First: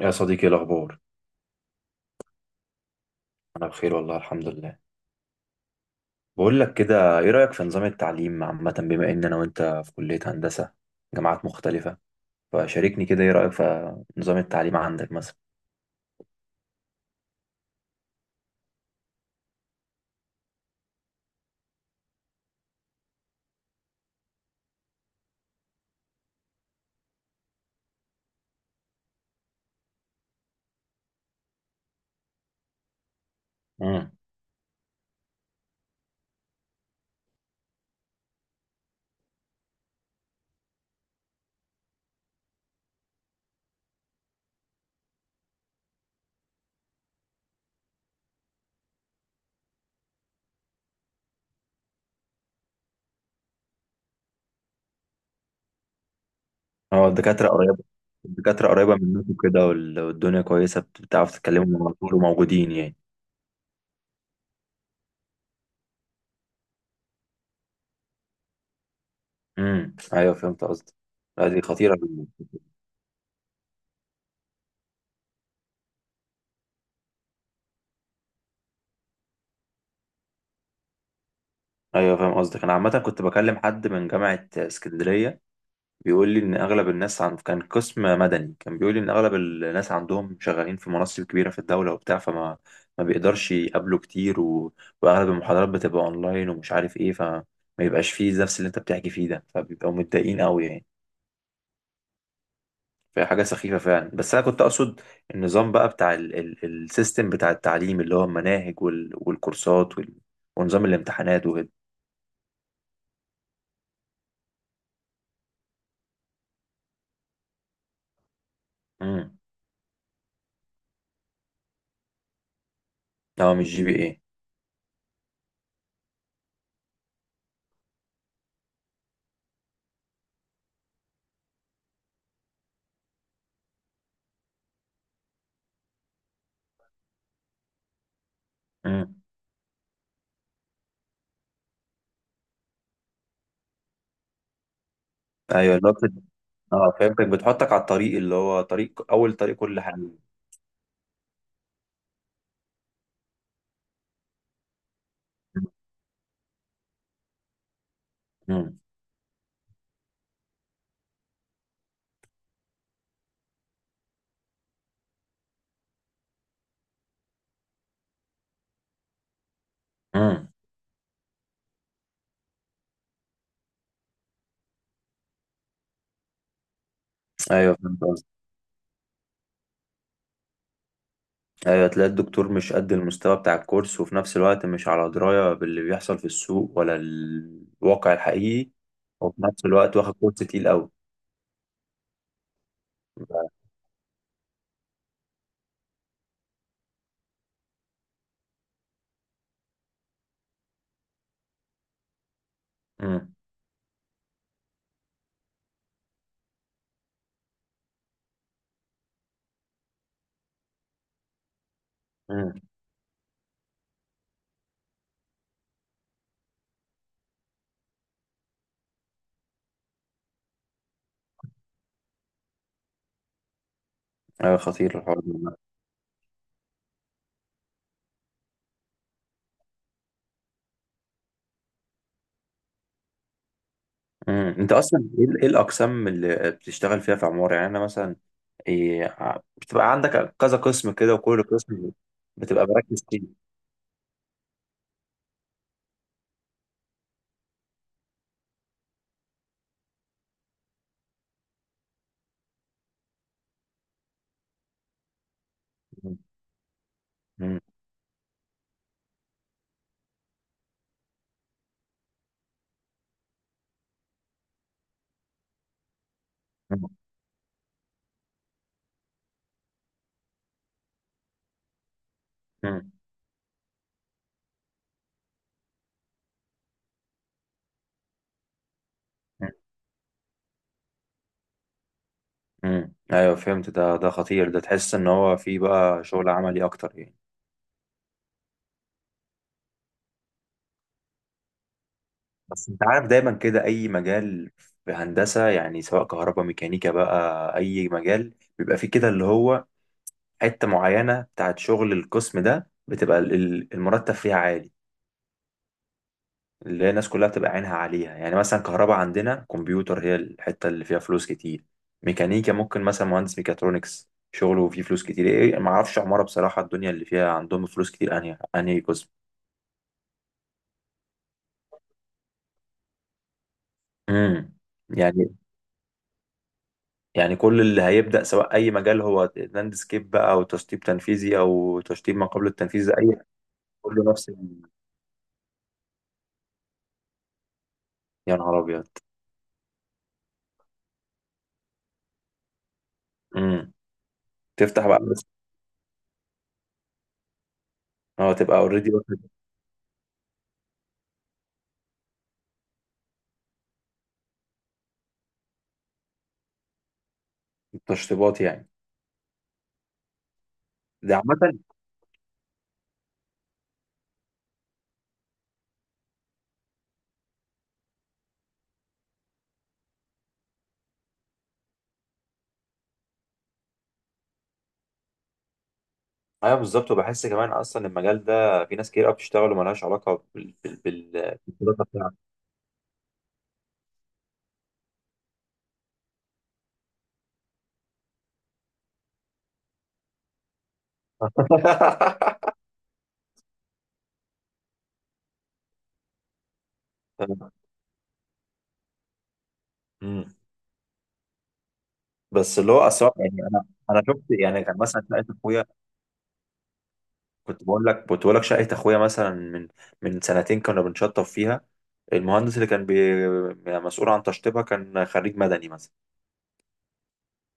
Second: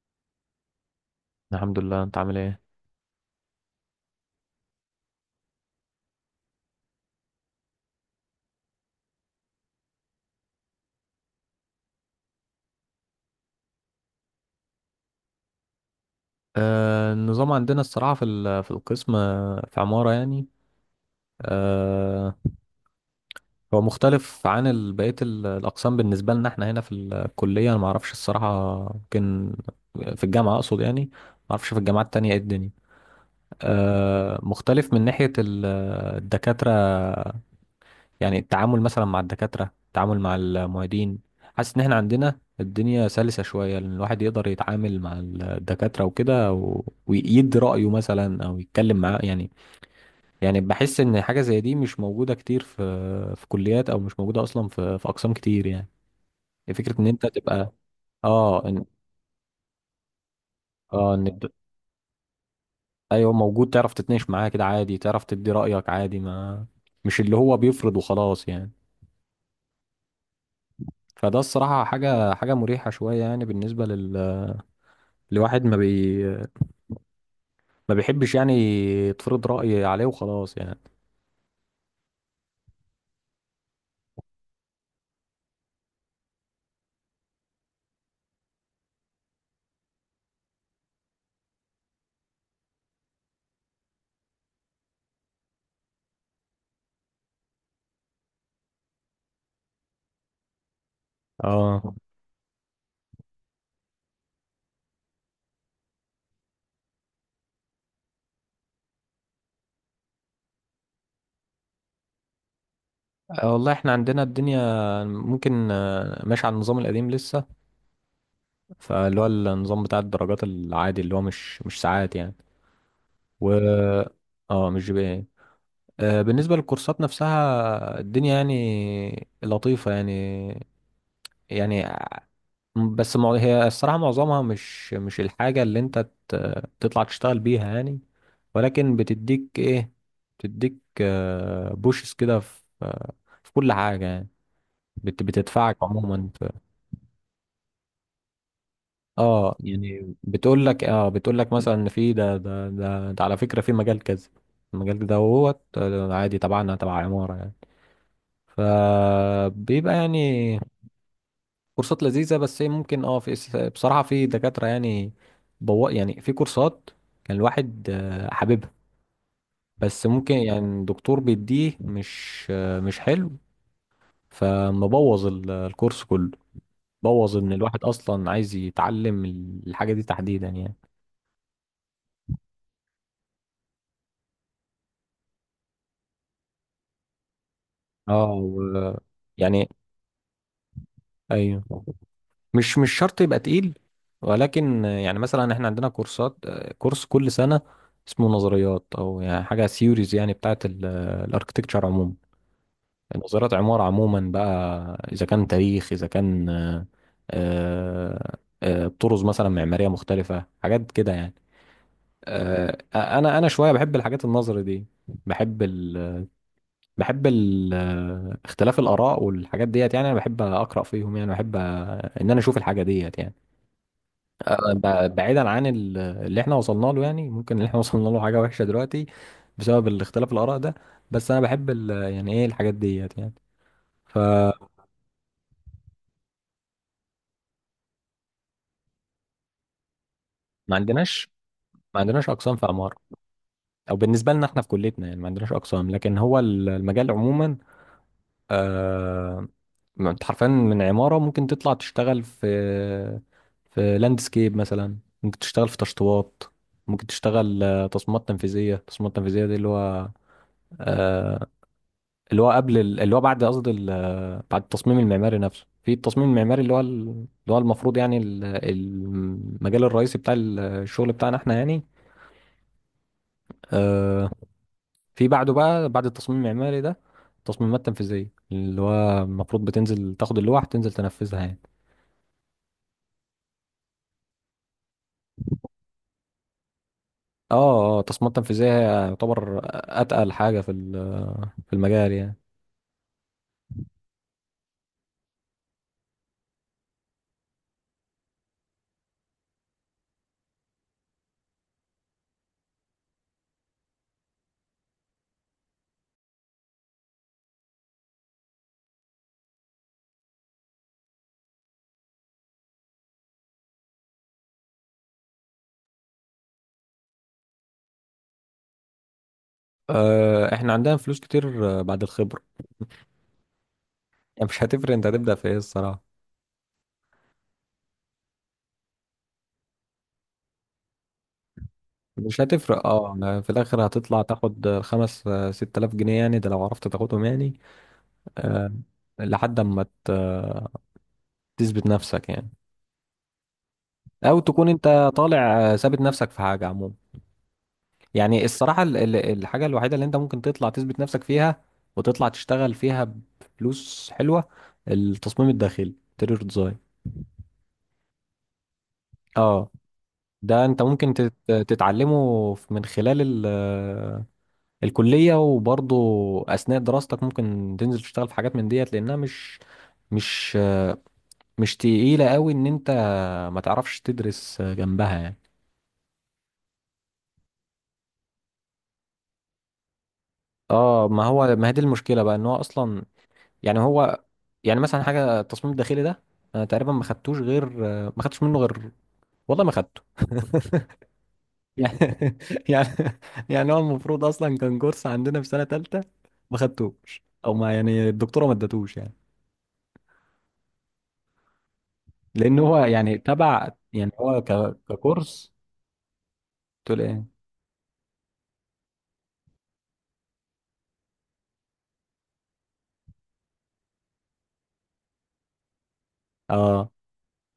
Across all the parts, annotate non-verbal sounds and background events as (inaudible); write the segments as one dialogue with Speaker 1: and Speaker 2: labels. Speaker 1: يا صديقي، إيه الأخبار؟
Speaker 2: الحمد لله، انت عامل ايه؟
Speaker 1: أنا بخير، والله الحمد لله. بقول لك كده، إيه رأيك في نظام التعليم عامة، بما إن أنا وأنت في كلية هندسة جامعات مختلفة؟ فشاركني كده، إيه رأيك في نظام التعليم عندك مثلا؟
Speaker 2: النظام عندنا الصراحة في في القسم، في عمارة يعني. آه هو مختلف عن بقية الأقسام بالنسبة لنا، احنا هنا في الكلية. أنا معرفش الصراحة، يمكن في الجامعة أقصد يعني. معرفش في الجامعات التانية ايه الدنيا.
Speaker 1: امم.
Speaker 2: مختلف من ناحية الدكاترة. يعني التعامل مثلا مع الدكاترة، التعامل مع المعيدين. حاسس ان احنا عندنا الدنيا سلسة شوية، لان الواحد يقدر يتعامل مع الدكاترة وكده ويدي رأيه مثلا او يتكلم معاه يعني. يعني بحس ان حاجة زي دي مش موجودة كتير في كليات، او مش موجودة اصلا في اقسام كتير يعني. فكرة ان
Speaker 1: أه،
Speaker 2: انت
Speaker 1: الدكاترة
Speaker 2: تبقى
Speaker 1: قريبة.
Speaker 2: اه
Speaker 1: الدكاترة
Speaker 2: إن...
Speaker 1: قريبة منكم كده، وال- والدنيا كويسة،
Speaker 2: اه ان
Speaker 1: بتعرف
Speaker 2: الد-
Speaker 1: تتكلموا مع طول وموجودين يعني.
Speaker 2: ايوه، موجود، تعرف تتناقش معاه كده عادي، تعرف تدي رأيك عادي، ما مش اللي هو بيفرض وخلاص يعني.
Speaker 1: امم، أيوه، فهمت قصدك.
Speaker 2: فده
Speaker 1: لا، دي
Speaker 2: الصراحة
Speaker 1: خطيرة
Speaker 2: حاجة
Speaker 1: جدا.
Speaker 2: حاجة مريحة شوية يعني بالنسبة الواحد. ما بيحبش يعني يتفرض رأي عليه وخلاص يعني.
Speaker 1: أيوه، فاهم قصدك. أنا عامة كنت بكلم حد من جامعة اسكندرية، بيقول لي ان اغلب الناس، عن كان قسم مدني، كان بيقول لي ان اغلب الناس عندهم شغالين في مناصب كبيره في الدوله وبتاع، فما ما بيقدرش يقابله كتير، و... واغلب المحاضرات بتبقى اونلاين ومش عارف ايه، فما يبقاش فيه نفس اللي انت بتحكي فيه ده، فبيبقوا متضايقين قوي يعني.
Speaker 2: اه.
Speaker 1: فهي حاجه سخيفه فعلا. بس انا كنت اقصد النظام بقى بتاع السيستم بتاع التعليم، اللي هو المناهج والكورسات ونظام الامتحانات وكده.
Speaker 2: والله احنا عندنا الدنيا ممكن، ماشي على النظام القديم لسه. فاللي هو
Speaker 1: امم،
Speaker 2: النظام بتاع الدرجات العادي، اللي هو مش ساعات يعني.
Speaker 1: اه، مش جي بي
Speaker 2: و
Speaker 1: ايه
Speaker 2: اه، مش GPA. بالنسبة للكورسات نفسها، الدنيا يعني لطيفة يعني. يعني بس هي الصراحة معظمها مش الحاجة اللي انت تطلع تشتغل بيها يعني. ولكن
Speaker 1: امم،
Speaker 2: بتديك ايه، بتديك بوشس كده في، في كل حاجة يعني. بتدفعك
Speaker 1: ايوه، اللي هو
Speaker 2: عموما
Speaker 1: اه، فهمتك، بتحطك على الطريق، اللي هو طريق اول،
Speaker 2: اه،
Speaker 1: طريق كل حاجه.
Speaker 2: يعني بتقول لك مثلا ان في ده على فكرة في مجال كذا. المجال ده هو عادي، تبعنا تبع عمارة يعني.
Speaker 1: امم.
Speaker 2: فبيبقى يعني كورسات لذيذة، بس هي ممكن بصراحة في دكاترة يعني، يعني في كورسات كان الواحد، حاببها. بس ممكن
Speaker 1: امم،
Speaker 2: يعني الدكتور بيديه مش حلو، فمبوظ الكورس كله، بوظ ان
Speaker 1: ايوه،
Speaker 2: الواحد
Speaker 1: فهمت
Speaker 2: اصلا
Speaker 1: قصدك.
Speaker 2: عايز يتعلم الحاجة دي تحديدا يعني.
Speaker 1: ايوه، تلاقي الدكتور مش قد المستوى بتاع الكورس، وفي نفس الوقت مش على درايه باللي بيحصل في السوق ولا الواقع
Speaker 2: اه
Speaker 1: الحقيقي،
Speaker 2: و-
Speaker 1: وفي نفس
Speaker 2: يعني
Speaker 1: الوقت واخد كورس تقيل قوي.
Speaker 2: ايوه، مش شرط يبقى تقيل، ولكن يعني مثلا احنا عندنا كورسات، كورس كل سنة اسمه نظريات، او يعني حاجة سيوريز يعني بتاعت الاركتكتشر عموما.
Speaker 1: امم.
Speaker 2: نظريات عمارة عموما بقى، إذا كان تاريخ، إذا كان طرز مثلا معمارية مختلفة، حاجات كده يعني.
Speaker 1: امم،
Speaker 2: أنا شوية بحب الحاجات النظري دي. بحب ال بحب ال آه، اختلاف الآراء والحاجات ديت يعني، أنا بحب أقرأ فيهم يعني. بحب، إن أنا أشوف الحاجة ديت يعني.
Speaker 1: ايوه،
Speaker 2: أنا
Speaker 1: خطير الحوار
Speaker 2: بعيدا
Speaker 1: ده.
Speaker 2: عن اللي إحنا وصلنا له يعني، ممكن اللي إحنا (laughs) وصلنا له حاجة وحشة دلوقتي بسبب الاختلاف الآراء ده. بس أنا بحب يعني إيه الحاجات ديت يعني. ف
Speaker 1: امم، انت اصلا ايه إيه الاقسام اللي بتشتغل فيها في عماره يعني؟ انا مثلا إيه، بتبقى عندك كذا
Speaker 2: ما
Speaker 1: قسم كده،
Speaker 2: عندناش
Speaker 1: وكل قسم
Speaker 2: ما عندناش اقسام في
Speaker 1: بتبقى
Speaker 2: عمارة،
Speaker 1: مركز فيه؟
Speaker 2: او بالنسبة لنا احنا في كليتنا يعني ما عندناش اقسام. لكن هو المجال عموما، آه ما انت حرفيا من عمارة ممكن تطلع تشتغل في لاندسكيب مثلا، ممكن تشتغل في تشطيبات، ممكن
Speaker 1: مم.
Speaker 2: تشتغل، تصميمات تنفيذية. التصميمات التنفيذية دي اللي هو، آه اللي هو اللي هو بعد قصدي بعد التصميم المعماري نفسه. في التصميم المعماري اللي هو
Speaker 1: مم.
Speaker 2: اللي هو المفروض يعني المجال الرئيسي بتاع الشغل بتاعنا احنا يعني. آه، في بعده بقى، بعد التصميم المعماري ده، التصميمات التنفيذية، اللي هو
Speaker 1: مم.
Speaker 2: المفروض بتنزل تاخد اللوح تنزل تنفذها يعني.
Speaker 1: امم، ايوه، فهمت. ده خطير ده، تحس ان هو فيه بقى شغل عملي اكتر يعني.
Speaker 2: اه. اه التصميمات التنفيذية هي يعتبر أتقل حاجة في في المجال يعني.
Speaker 1: بس انت عارف دايما كده، اي مجال في هندسه يعني، سواء كهرباء ميكانيكا بقى، اي مجال بيبقى فيه كده اللي هو حته معينه بتاعت شغل القسم ده، بتبقى المرتب فيها عالي، اللي هي الناس كلها بتبقى عينها عليها. يعني مثلا كهرباء عندنا كمبيوتر هي الحته اللي فيها فلوس كتير. ميكانيكا ممكن مثلا مهندس ميكاترونكس شغله فيه فلوس كتير. ايه، ما اعرفش عماره بصراحه، الدنيا اللي فيها عندهم فلوس كتير انهي قسم؟
Speaker 2: احنا عندنا فلوس كتير، بعد الخبرة. (laughs) يعني
Speaker 1: امم،
Speaker 2: مش هتفرق انت
Speaker 1: يعني
Speaker 2: هتبدأ في ايه الصراحة.
Speaker 1: يعني كل اللي هيبدأ سواء أي مجال، هو لاندسكيب بقى أو تشطيب تنفيذي أو تشطيب ما
Speaker 2: مش
Speaker 1: قبل
Speaker 2: هتفرق،
Speaker 1: التنفيذ،
Speaker 2: اه
Speaker 1: أي
Speaker 2: يعني في الآخر
Speaker 1: كله
Speaker 2: هتطلع
Speaker 1: نفس
Speaker 2: تاخد خمس آه، 6 آلاف جنيه يعني، ده لو عرفت تاخدهم يعني.
Speaker 1: يا نهار
Speaker 2: آه
Speaker 1: أبيض!
Speaker 2: لحد ما تثبت نفسك يعني،
Speaker 1: امم،
Speaker 2: أو تكون
Speaker 1: تفتح بقى
Speaker 2: انت
Speaker 1: بس.
Speaker 2: طالع، ثابت نفسك في حاجة عموما.
Speaker 1: أه،
Speaker 2: يعني
Speaker 1: تبقى
Speaker 2: الصراحة
Speaker 1: أوريدي.
Speaker 2: الحاجة الوحيدة اللي انت ممكن تطلع تثبت نفسك فيها وتطلع تشتغل فيها بفلوس حلوة، التصميم الداخلي، interior ديزاين.
Speaker 1: تشطيبات يعني.
Speaker 2: اه، ده انت ممكن
Speaker 1: ده عامة.
Speaker 2: تتعلمه من خلال ال- الكلية، وبرضه أثناء دراستك ممكن تنزل تشتغل في حاجات من ديت، لأنها مش مش تقيلة قوي ان انت ما تعرفش تدرس جنبها يعني.
Speaker 1: أيوه بالظبط، وبحس كمان أصلا المجال ده في ناس كتير قوي بتشتغل وملهاش علاقة
Speaker 2: اه، ما هي دي
Speaker 1: بالدراسة
Speaker 2: المشكلة
Speaker 1: بتاعتك.
Speaker 2: بقى، ان هو اصلا يعني هو يعني مثلا حاجه التصميم الداخلي ده، انا تقريبا ما خدتش منه غير، والله ما خدته. (laughs) يعني
Speaker 1: (laughs)
Speaker 2: يعني يعني هو المفروض اصلا كان كورس عندنا في سنه ثالثه، ما خدتوش او ما يعني الدكتوره ما ادتوش يعني،
Speaker 1: امم،
Speaker 2: لان
Speaker 1: بس اللي
Speaker 2: هو
Speaker 1: هو أصلا
Speaker 2: يعني
Speaker 1: يعني أنا
Speaker 2: تبع
Speaker 1: أنا
Speaker 2: يعني
Speaker 1: شفت
Speaker 2: هو
Speaker 1: يعني، كان مثلا لقيت
Speaker 2: ككورس.
Speaker 1: أخويا.
Speaker 2: تقول ايه؟
Speaker 1: كنت بقول لك شقه اخويا مثلا من سنتين كنا بنشطب فيها. المهندس اللي كان يعني مسؤول عن تشطيبها كان خريج مدني مثلا.
Speaker 2: اه،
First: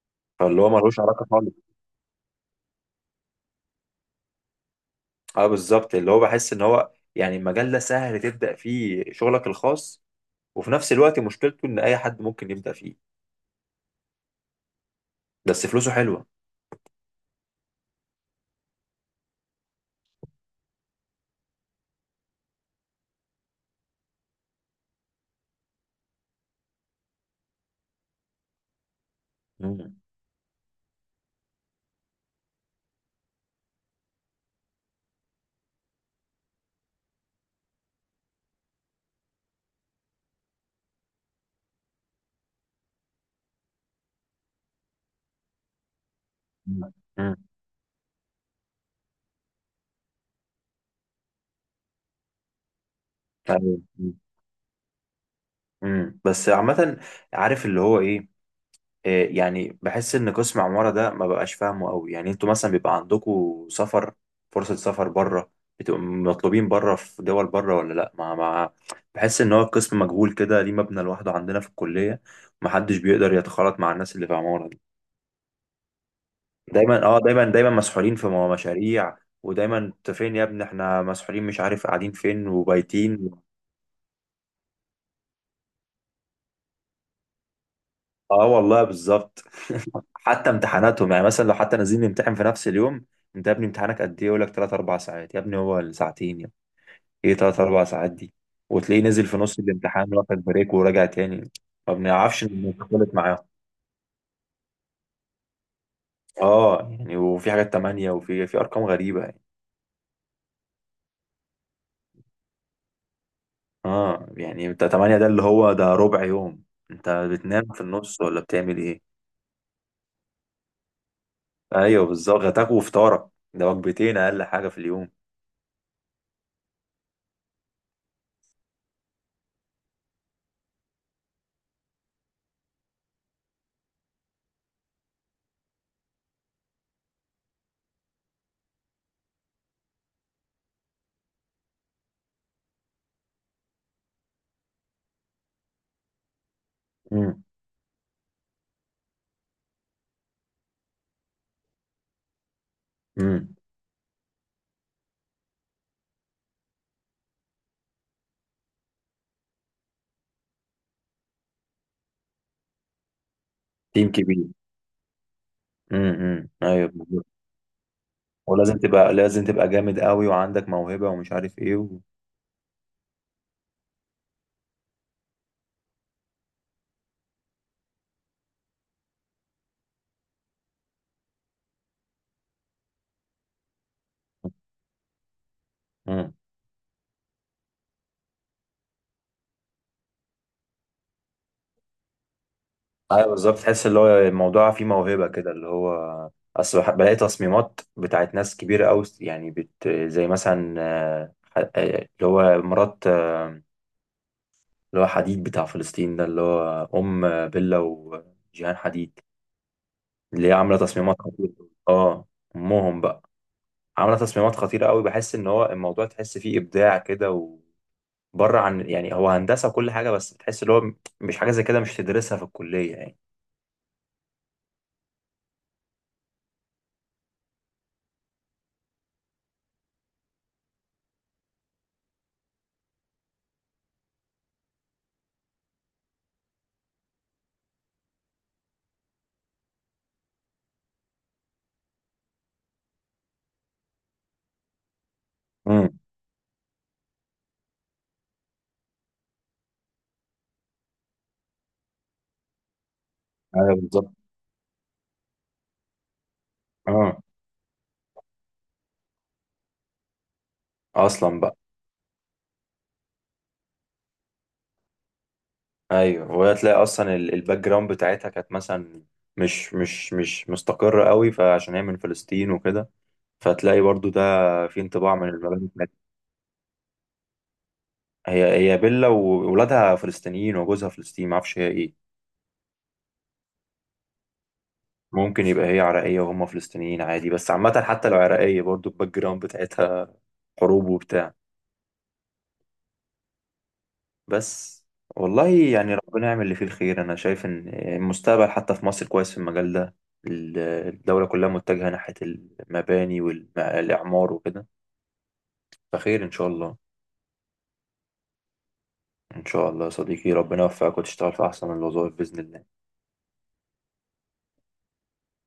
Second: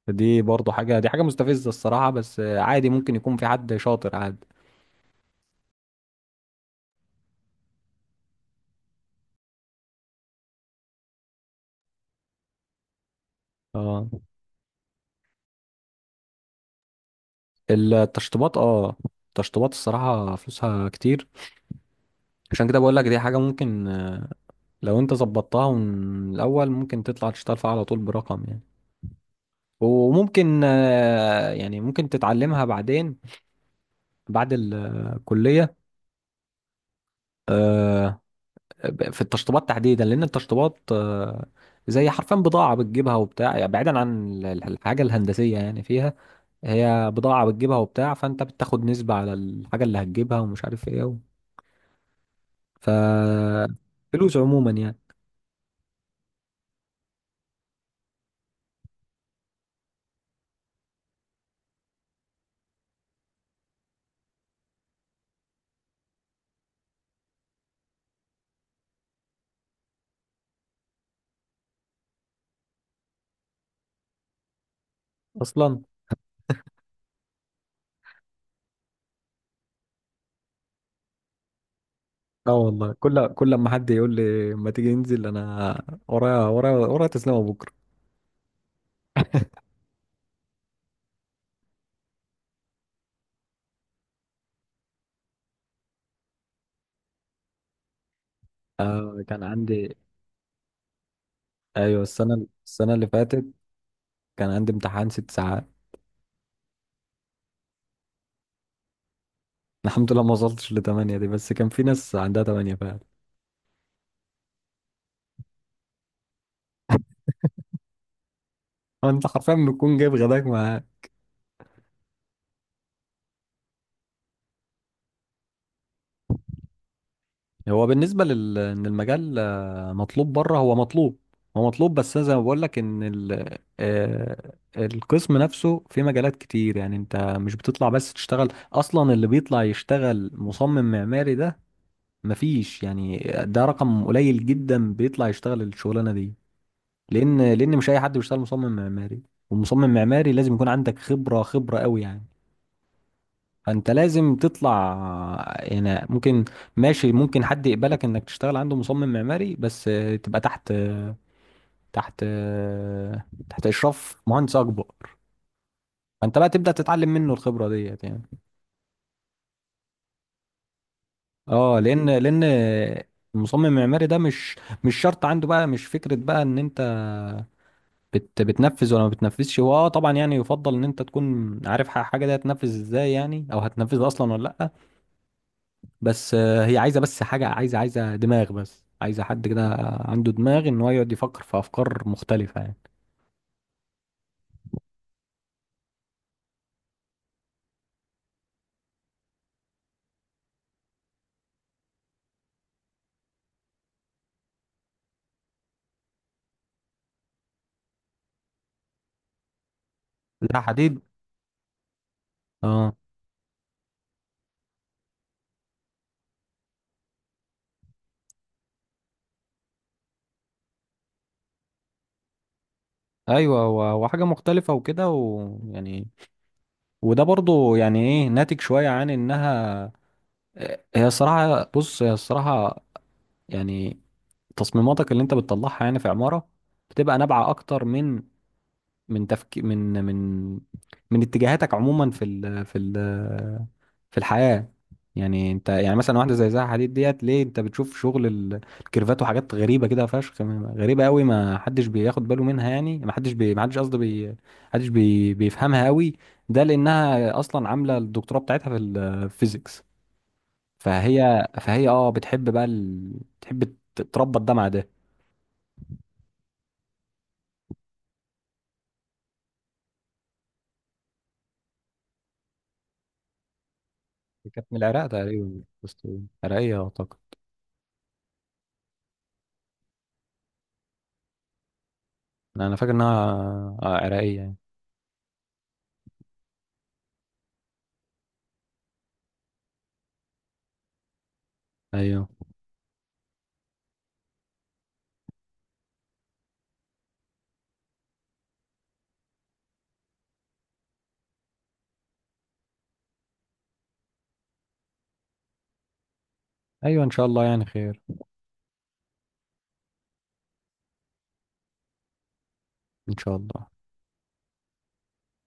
Speaker 1: فاللي هو ملوش
Speaker 2: دي حاجه
Speaker 1: علاقه خالص.
Speaker 2: مستفزه الصراحه، بس عادي ممكن يكون في حد شاطر عادي.
Speaker 1: اه بالظبط، اللي هو بحس ان هو يعني المجال ده سهل تبدا فيه شغلك الخاص، وفي نفس الوقت مشكلته ان اي حد ممكن يبدا فيه.
Speaker 2: اه
Speaker 1: بس فلوسه حلوه.
Speaker 2: التشطيبات، التشطيبات الصراحه فلوسها كتير. عشان كده بقول لك دي حاجة ممكن، لو انت ظبطتها من الأول ممكن تطلع تشتغل فيها على طول برقم يعني.
Speaker 1: امم.
Speaker 2: وممكن، يعني ممكن تتعلمها بعدين بعد الكلية، آه، في التشطيبات تحديدا، لأن التشطيبات زي حرفيا بضاعة بتجيبها وبتاع يعني، بعيدا عن الحاجة الهندسية يعني فيها، هي
Speaker 1: امم،
Speaker 2: بضاعة بتجيبها وبتاع. فأنت بتاخد نسبة على الحاجة اللي هتجيبها ومش عارف ايه ف
Speaker 1: أيوة. مم.
Speaker 2: فلوس عموما يعني.
Speaker 1: مم. بس عامه، عارف اللي هو ايه؟ إيه يعني، بحس ان قسم عمارة ده ما بقاش فاهمه قوي. يعني انتوا مثلا بيبقى عندكم سفر، فرصة سفر بره، بتبقوا مطلوبين بره في دول بره، ولا لا؟ ما بحس ان هو القسم مجهول كده، ليه مبنى لوحده عندنا في الكلية؟ محدش بيقدر يتخالط مع الناس اللي في عمارة دي.
Speaker 2: أصلا
Speaker 1: دايما مسحولين في مشاريع. ودايما انت فين يا ابني، احنا مسحولين، مش عارف قاعدين فين
Speaker 2: اه، والله
Speaker 1: وبايتين.
Speaker 2: كل ما حد يقول لي ما تيجي ننزل، انا ورايا ورايا ورايا تسليمه بكره.
Speaker 1: اه، والله بالظبط. حتى امتحاناتهم، يعني مثلا لو حتى نازلين نمتحن في نفس اليوم، انت يا ابني امتحانك قد ايه؟ يقول لك 3 4 ساعات. يا ابني هو الساعتين يا ابني. ايه 3 4 ساعات دي؟ وتلاقيه نزل في
Speaker 2: كان
Speaker 1: نص
Speaker 2: عندي،
Speaker 1: الامتحان واخد بريك وراجع تاني. ما
Speaker 2: ايوه
Speaker 1: بنعرفش
Speaker 2: السنه اللي
Speaker 1: نتخلط معاهم.
Speaker 2: فاتت كان عندي امتحان 6 ساعات.
Speaker 1: اه يعني، وفي حاجات 8، وفي ارقام غريبة يعني.
Speaker 2: (laughs) الحمد لله ما وصلتش لـ8 دي، بس كان في ناس عندها 8.
Speaker 1: اه يعني، انت 8 ده اللي هو ده ربع يوم، انت بتنام في النص ولا بتعمل ايه؟
Speaker 2: انت حرفيا بتكون جايب غداك معاك.
Speaker 1: ايوه بالظبط، غداك وفطارك ده وجبتين اقل حاجة في اليوم.
Speaker 2: هو بالنسبه ان المجال، مطلوب بره، هو مطلوب. هو مطلوب، بس أنا زي ما بقول لك ان ال... آه، القسم نفسه في مجالات كتير. يعني انت مش بتطلع بس تشتغل، اصلا اللي بيطلع يشتغل مصمم معماري ده مفيش يعني، ده رقم قليل جدا بيطلع يشتغل الشغلانه دي،
Speaker 1: امم.
Speaker 2: لان مش اي حد بيشتغل مصمم معماري. والمصمم معماري لازم يكون عندك خبره خبره قوي يعني.
Speaker 1: امم،
Speaker 2: فانت لازم تطلع يعني، ممكن ماشي ممكن حد يقبلك انك تشتغل عنده مصمم معماري، بس تبقى تحت، تحت آه،
Speaker 1: تيم
Speaker 2: اشراف
Speaker 1: كبير.
Speaker 2: مهندس اكبر. فانت بقى
Speaker 1: امم،
Speaker 2: تبدا
Speaker 1: ايوه،
Speaker 2: تتعلم منه الخبره ديت يعني.
Speaker 1: ولازم تبقى لازم تبقى جامد قوي وعندك موهبة ومش عارف ايه
Speaker 2: اه،
Speaker 1: و.
Speaker 2: لان المصمم المعماري ده مش شرط عنده بقى، مش فكرة بقى ان انت بتنفذ ولا ما بتنفذش. هو اه طبعا يعني يفضل ان انت تكون عارف حاجه دي هتنفذ ازاي يعني، او هتنفذها اصلا ولا لا. بس،
Speaker 1: مم.
Speaker 2: هي عايزه بس حاجه، عايزه دماغ، بس عايزه حد كده عنده دماغ ان هو يقعد يفكر في افكار مختلفه يعني.
Speaker 1: ايوه بالظبط، تحس اللي هو الموضوع فيه موهبة كده، اللي هو اصل بلاقي تصميمات بتاعت ناس كبيرة قوي، يعني زي مثلا اللي هو مرات اللي هو حديد بتاع فلسطين ده، اللي هو ام بيلا وجيهان حديد، اللي هي
Speaker 2: لا
Speaker 1: عاملة
Speaker 2: حديد.
Speaker 1: تصميمات خطيرة. اه،
Speaker 2: اه
Speaker 1: امهم بقى. عاملة تصميمات خطيرة قوي، بحس ان هو الموضوع تحس فيه ابداع كده، بره عن يعني هو هندسه وكل حاجه، بس بتحس اللي هو مش حاجه زي كده، مش تدرسها في الكليه يعني.
Speaker 2: ايوه، وحاجه مختلفه وكده ويعني، وده برضو يعني ايه، ناتج شويه عن انها، هي الصراحه يعني تصميماتك اللي انت بتطلعها يعني في عماره بتبقى نابعه اكتر من تفكير، من من اتجاهاتك عموما في الحياة. يعني انت يعني
Speaker 1: امم،
Speaker 2: مثلا واحدة زي زها حديد ديت، ليه انت بتشوف شغل الكيرفات وحاجات غريبة كده فشخ، غريبة قوي ما حدش بياخد باله منها يعني. ما حدش بي ما
Speaker 1: ايوه
Speaker 2: حدش قصده
Speaker 1: بالظبط.
Speaker 2: بي حدش بي بيفهمها قوي. ده
Speaker 1: اه،
Speaker 2: لأنها أصلا عاملة الدكتوراه بتاعتها في الفيزيكس.
Speaker 1: اصلا
Speaker 2: فهي
Speaker 1: بقى
Speaker 2: فهي اه بتحب بقى بتحب تربط ده مع ده.
Speaker 1: ايوه، وهي تلاقي اصلا الباك جراوند بتاعتها كانت مثلا مش مستقره قوي، فعشان هي من فلسطين وكده، فتلاقي برضو ده
Speaker 2: دي كانت من
Speaker 1: في
Speaker 2: العراق
Speaker 1: انطباع من
Speaker 2: تقريبا
Speaker 1: المباني بتاعتها.
Speaker 2: عراقية أعتقد.
Speaker 1: هي بيلا وولادها فلسطينيين وجوزها فلسطيني، ما اعرفش هي ايه.
Speaker 2: انا فاكر انها عراقية يعني.
Speaker 1: ممكن يبقى هي عراقيه وهم فلسطينيين عادي. بس عامه حتى لو عراقيه، برضو الباك جراوند بتاعتها حروب وبتاع.
Speaker 2: ايوه،
Speaker 1: بس والله، يعني ربنا يعمل اللي فيه الخير. انا شايف ان المستقبل حتى في مصر كويس في المجال ده، الدولة كلها متجهة ناحية المباني والإعمار وكده، فخير إن شاء الله.
Speaker 2: ايوه، ان شاء الله يعني خير.
Speaker 1: إن شاء الله يا صديقي، ربنا يوفقك وتشتغل في أحسن الوظائف بإذن الله.
Speaker 2: ان شاء الله.